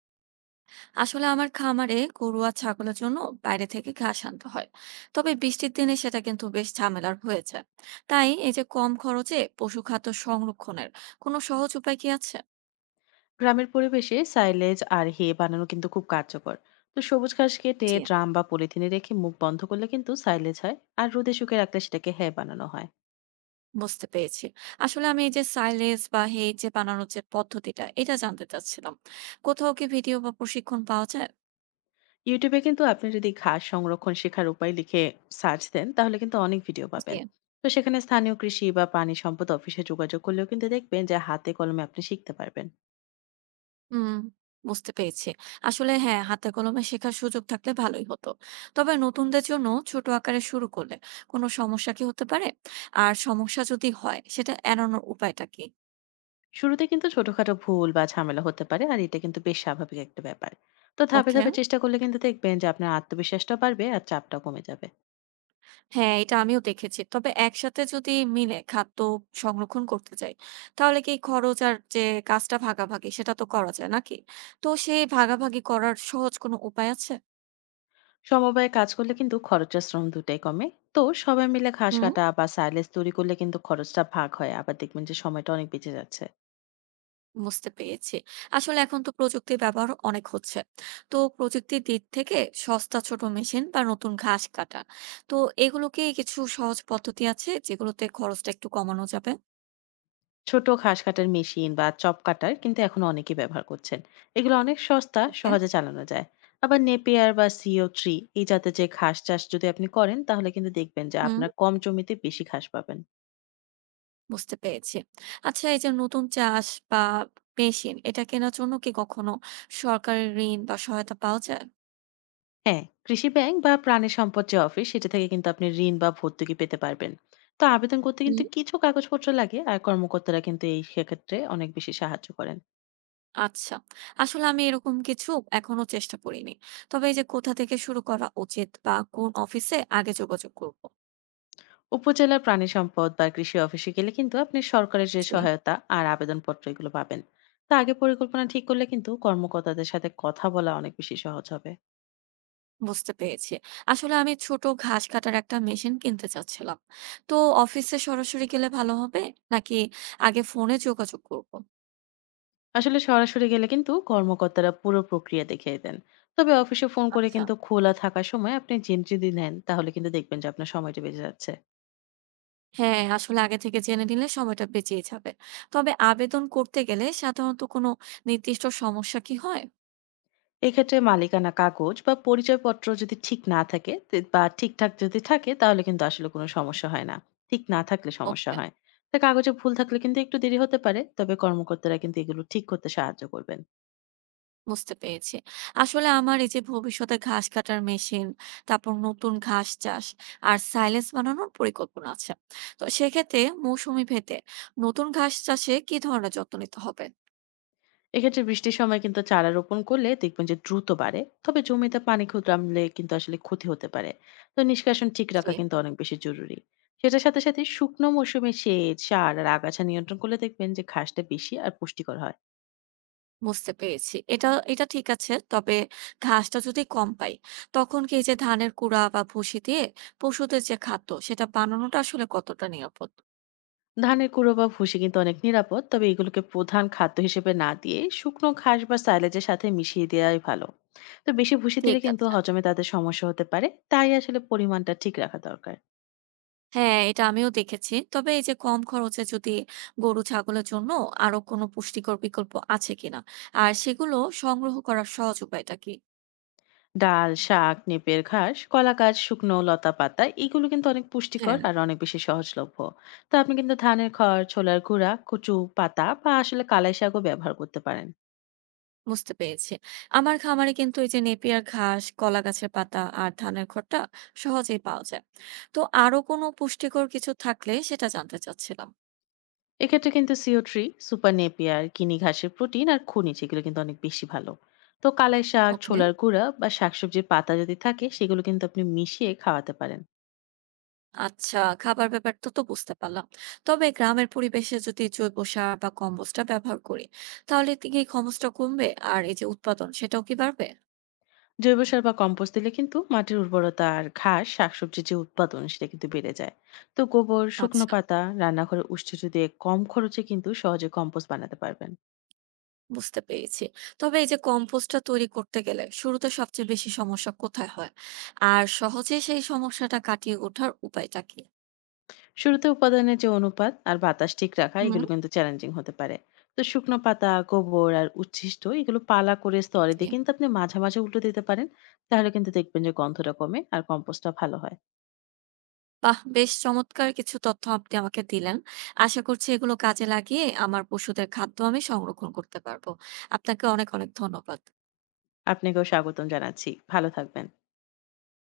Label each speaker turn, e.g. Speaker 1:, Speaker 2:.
Speaker 1: আসলে আমার খামারে গরু আর ছাগলের জন্য বাইরে থেকে ঘাস আনতে হয়। তবে বৃষ্টির দিনে সেটা কিন্তু বেশ ঝামেলার হয়েছে। তাই এই যে কম খরচে পশু খাদ্য সংরক্ষণের কোনো সহজ উপায় কি আছে?
Speaker 2: গ্রামের পরিবেশে সাইলেজ আর হে বানানো কিন্তু খুব কার্যকর। তো সবুজ ঘাস কেটে
Speaker 1: জি,
Speaker 2: ড্রাম বা পলিথিনে রেখে মুখ বন্ধ করলে কিন্তু সাইলেজ হয়, আর রোদে শুকিয়ে রাখলে সেটাকে হ্যাঁ বানানো হয়।
Speaker 1: বুঝতে পেরেছি। আসলে আমি এই যে সাইলেজ বা হেই যে বানানোর যে পদ্ধতিটা এটা জানতে চাচ্ছিলাম। কোথাও কি ভিডিও বা প্রশিক্ষণ পাওয়া যায়?
Speaker 2: ইউটিউবে কিন্তু আপনি যদি ঘাস সংরক্ষণ শেখার উপায় লিখে সার্চ দেন তাহলে কিন্তু অনেক ভিডিও
Speaker 1: জি।
Speaker 2: পাবেন। তো সেখানে স্থানীয় কৃষি বা পানি সম্পদ অফিসে যোগাযোগ করলেও কিন্তু দেখবেন যে হাতে কলমে আপনি শিখতে পারবেন।
Speaker 1: হুম, বুঝতে পেরেছি। আসলে হ্যাঁ, হাতে কলমে শেখার সুযোগ থাকলে ভালোই হতো। তবে নতুনদের জন্য ছোট আকারে শুরু করলে কোনো সমস্যা কি হতে পারে? আর সমস্যা যদি হয়, সেটা এড়ানোর উপায়টা কি?
Speaker 2: শুরুতে কিন্তু ছোটখাটো ভুল বা ঝামেলা হতে পারে, আর এটা কিন্তু বেশ স্বাভাবিক একটা ব্যাপার। তো ধাপে
Speaker 1: ওকে,
Speaker 2: ধাপে চেষ্টা করলে কিন্তু দেখবেন যে আপনার আত্মবিশ্বাসটা বাড়বে আর চাপটা কমে যাবে।
Speaker 1: হ্যাঁ, এটা আমিও দেখেছি। তবে একসাথে যদি মিলে খাদ্য সংরক্ষণ করতে চাই, তাহলে কি খরচ আর যে কাজটা ভাগাভাগি, সেটা তো করা যায় নাকি? তো সেই ভাগাভাগি করার সহজ কোনো উপায় আছে?
Speaker 2: সমবায়ে কাজ করলে কিন্তু খরচ আর শ্রম দুটাই কমে। তো সবাই মিলে ঘাস কাটা বা সাইলেজ তৈরি করলে কিন্তু খরচটা ভাগ হয়, আবার দেখবেন যে সময়টা অনেক বেঁচে যাচ্ছে।
Speaker 1: বুঝতে পেরেছি। আসলে এখন তো প্রযুক্তির ব্যবহার অনেক হচ্ছে। তো প্রযুক্তির দিক থেকে সস্তা ছোট মেশিন বা নতুন ঘাস কাটা। তো এগুলো কি কিছু সহজ পদ্ধতি আছে যেগুলোতে খরচটা একটু কমানো যাবে?
Speaker 2: ছোট ঘাস কাটার মেশিন বা চপ কাটার কিন্তু এখন অনেকেই ব্যবহার করছেন, এগুলো অনেক সস্তা,
Speaker 1: ওকে।
Speaker 2: সহজে চালানো যায়। আবার নেপিয়ার বা সিও থ্রি এই জাতের যে ঘাস চাষ যদি আপনি করেন তাহলে কিন্তু দেখবেন যে
Speaker 1: হুম,
Speaker 2: আপনার কম জমিতে বেশি ঘাস পাবেন।
Speaker 1: বুঝতে পেরেছি। আচ্ছা, এই যে নতুন চাষ বা মেশিন এটা কেনার জন্য কি কখনো সরকারের ঋণ বা সহায়তা পাওয়া যায়?
Speaker 2: হ্যাঁ, কৃষি ব্যাংক বা প্রাণী সম্পদ যে অফিস সেটা থেকে কিন্তু আপনি ঋণ বা ভর্তুকি পেতে পারবেন। তো আবেদন করতে
Speaker 1: হুম,
Speaker 2: কিন্তু কিছু কাগজপত্র লাগে, আর কর্মকর্তারা কিন্তু এই ক্ষেত্রে অনেক বেশি সাহায্য করেন।
Speaker 1: আচ্ছা। আসলে আমি এরকম কিছু এখনো চেষ্টা করিনি। তবে এই যে কোথা থেকে শুরু করা উচিত বা কোন অফিসে আগে যোগাযোগ করব?
Speaker 2: উপজেলার প্রাণী সম্পদ বা কৃষি অফিসে গেলে কিন্তু আপনি সরকারের যে
Speaker 1: জি।
Speaker 2: সহায়তা আর আবেদনপত্র এগুলো পাবেন। তা আগে পরিকল্পনা ঠিক করলে কিন্তু কর্মকর্তাদের সাথে কথা বলা অনেক বেশি সহজ হবে।
Speaker 1: বুঝতে পেরেছি। আসলে আমি ছোট ঘাস কাটার একটা মেশিন কিনতে চাচ্ছিলাম। তো অফিসে সরাসরি গেলে ভালো হবে? নাকি আগে ফোনে যোগাযোগ করব?
Speaker 2: আসলে সরাসরি গেলে কিন্তু কর্মকর্তারা পুরো প্রক্রিয়া দেখিয়ে দেন। তবে অফিসে ফোন করে
Speaker 1: আচ্ছা।
Speaker 2: কিন্তু খোলা থাকার সময় আপনি জেনে যদি নেন তাহলে কিন্তু দেখবেন যে আপনার সময়টা বেঁচে যাচ্ছে।
Speaker 1: হ্যাঁ, আসলে আগে থেকে জেনে নিলে সময়টা বেঁচেই যাবে। তবে আবেদন করতে গেলে সাধারণত কোনো নির্দিষ্ট সমস্যা কি হয়?
Speaker 2: এক্ষেত্রে মালিকানা কাগজ বা পরিচয়পত্র যদি ঠিক না থাকে বা ঠিকঠাক যদি থাকে তাহলে কিন্তু আসলে কোনো সমস্যা হয় না, ঠিক না থাকলে সমস্যা
Speaker 1: ওকে।
Speaker 2: হয়। তা কাগজে ভুল থাকলে কিন্তু একটু দেরি হতে পারে, তবে কর্মকর্তারা কিন্তু এগুলো ঠিক করতে সাহায্য করবেন।
Speaker 1: বুঝতে পেরেছি। আসলে আমার এই যে ভবিষ্যতে ঘাস কাটার মেশিন, তারপর নতুন ঘাস চাষ আর সাইলেজ বানানোর পরিকল্পনা আছে। তো সেক্ষেত্রে মৌসুমি ভেদে নতুন ঘাস চাষে কি ধরনের যত্ন নিতে হবে?
Speaker 2: এক্ষেত্রে বৃষ্টির সময় কিন্তু চারা রোপণ করলে দেখবেন যে দ্রুত বাড়ে, তবে জমিতে পানি ক্ষুদ্রামলে কিন্তু আসলে ক্ষতি হতে পারে। তো নিষ্কাশন ঠিক রাখা
Speaker 1: জি।
Speaker 2: কিন্তু অনেক বেশি জরুরি। সেটার সাথে সাথে শুকনো মৌসুমে সেচ, সার আর আগাছা নিয়ন্ত্রণ করলে দেখবেন যে ঘাসটা বেশি আর পুষ্টিকর হয়।
Speaker 1: বুঝতে পেরেছি। এটা এটা ঠিক আছে। তবে ঘাসটা যদি কম পাই, তখন কি এই যে ধানের কুড়া বা ভুসি দিয়ে পশুদের যে খাদ্য, সেটা বানানোটা আসলে কতটা নিরাপদ?
Speaker 2: ধানের কুড়ো বা ভুসি কিন্তু অনেক নিরাপদ, তবে এগুলোকে প্রধান খাদ্য হিসেবে না দিয়ে শুকনো ঘাস বা সাইলেজের সাথে মিশিয়ে দেওয়াই ভালো। তো বেশি ভুসি দিলে
Speaker 1: ঠিক
Speaker 2: কিন্তু
Speaker 1: আছে।
Speaker 2: হজমে তাদের সমস্যা হতে পারে, তাই আসলে পরিমাণটা ঠিক রাখা দরকার।
Speaker 1: হ্যাঁ, এটা আমিও দেখেছি। তবে এই যে কম খরচে যদি গরু ছাগলের জন্য আরো কোনো পুষ্টিকর বিকল্প আছে কিনা? আর সেগুলো সংগ্রহ করার সহজ উপায়টা কি?
Speaker 2: ডাল শাক, নেপের ঘাস, কলা গাছ, শুকনো লতা পাতা, এগুলো কিন্তু অনেক পুষ্টিকর
Speaker 1: হ্যাঁ,
Speaker 2: আর অনেক বেশি সহজলভ্য। তো আপনি কিন্তু ধানের খড়, ছোলার গুঁড়া, কচু পাতা বা আসলে কালাই শাকও ব্যবহার করতে পারেন।
Speaker 1: বুঝতে পেরেছি। আমার খামারে কিন্তু এই যে নেপিয়ার ঘাস, কলা গাছের পাতা আর ধানের খড়টা সহজেই পাওয়া যায়। তো আরো কোনো পুষ্টিকর কিছু থাকলে সেটা জানতে চাচ্ছিলাম।
Speaker 2: এক্ষেত্রে কিন্তু সিও থ্রি, সুপার নেপিয়ার, কিনি ঘাসের প্রোটিন আর খনিজ এগুলো কিন্তু অনেক বেশি ভালো। তো কালাই শাক,
Speaker 1: ওকে।
Speaker 2: ছোলার গুঁড়া বা শাকসবজির পাতা যদি থাকে সেগুলো কিন্তু আপনি মিশিয়ে খাওয়াতে পারেন।
Speaker 1: আচ্ছা, খাবার ব্যাপারটা তো বুঝতে পারলাম। তবে গ্রামের পরিবেশে যদি জৈব সার বা কম্পোস্টটা ব্যবহার করি, তাহলে কি এই খরচটা কমবে আর এই যে উৎপাদন সেটাও কি বাড়বে?
Speaker 2: জৈব সার বা কম্পোস্ট দিলে কিন্তু মাটির উর্বরতা আর ঘাস, শাকসবজির যে উৎপাদন সেটা কিন্তু বেড়ে যায়। তো গোবর, শুকনো
Speaker 1: আচ্ছা,
Speaker 2: পাতা, রান্নাঘরে উষ্ঠিত দিয়ে কম খরচে কিন্তু সহজে কম্পোস্ট বানাতে পারবেন।
Speaker 1: বুঝতে পেরেছি। তবে এই যে কম্পোস্টটা তৈরি করতে গেলে শুরুতে সবচেয়ে বেশি সমস্যা কোথায় হয় আর সহজে সেই সমস্যাটা কাটিয়ে ওঠার উপায়টা কি?
Speaker 2: শুরুতে উপাদানের যে অনুপাত আর বাতাস ঠিক রাখা
Speaker 1: হুম।
Speaker 2: এগুলো কিন্তু চ্যালেঞ্জিং হতে পারে। তো শুকনো পাতা, গোবর আর উচ্ছিষ্ট এগুলো পালা করে স্তরে
Speaker 1: জি।
Speaker 2: দিয়ে কিন্তু আপনি মাঝে মাঝে উল্টো দিতে পারেন। তাহলে কিন্তু দেখবেন যে গন্ধটা কমে আর কম্পোস্টটা ভালো হয়।
Speaker 1: বাহ, বেশ চমৎকার কিছু তথ্য আপনি আমাকে দিলেন। আশা করছি এগুলো কাজে লাগিয়ে আমার পশুদের খাদ্য আমি সংরক্ষণ করতে পারবো। আপনাকে অনেক অনেক ধন্যবাদ।
Speaker 2: আপনাকেও স্বাগতম জানাচ্ছি, ভালো থাকবেন।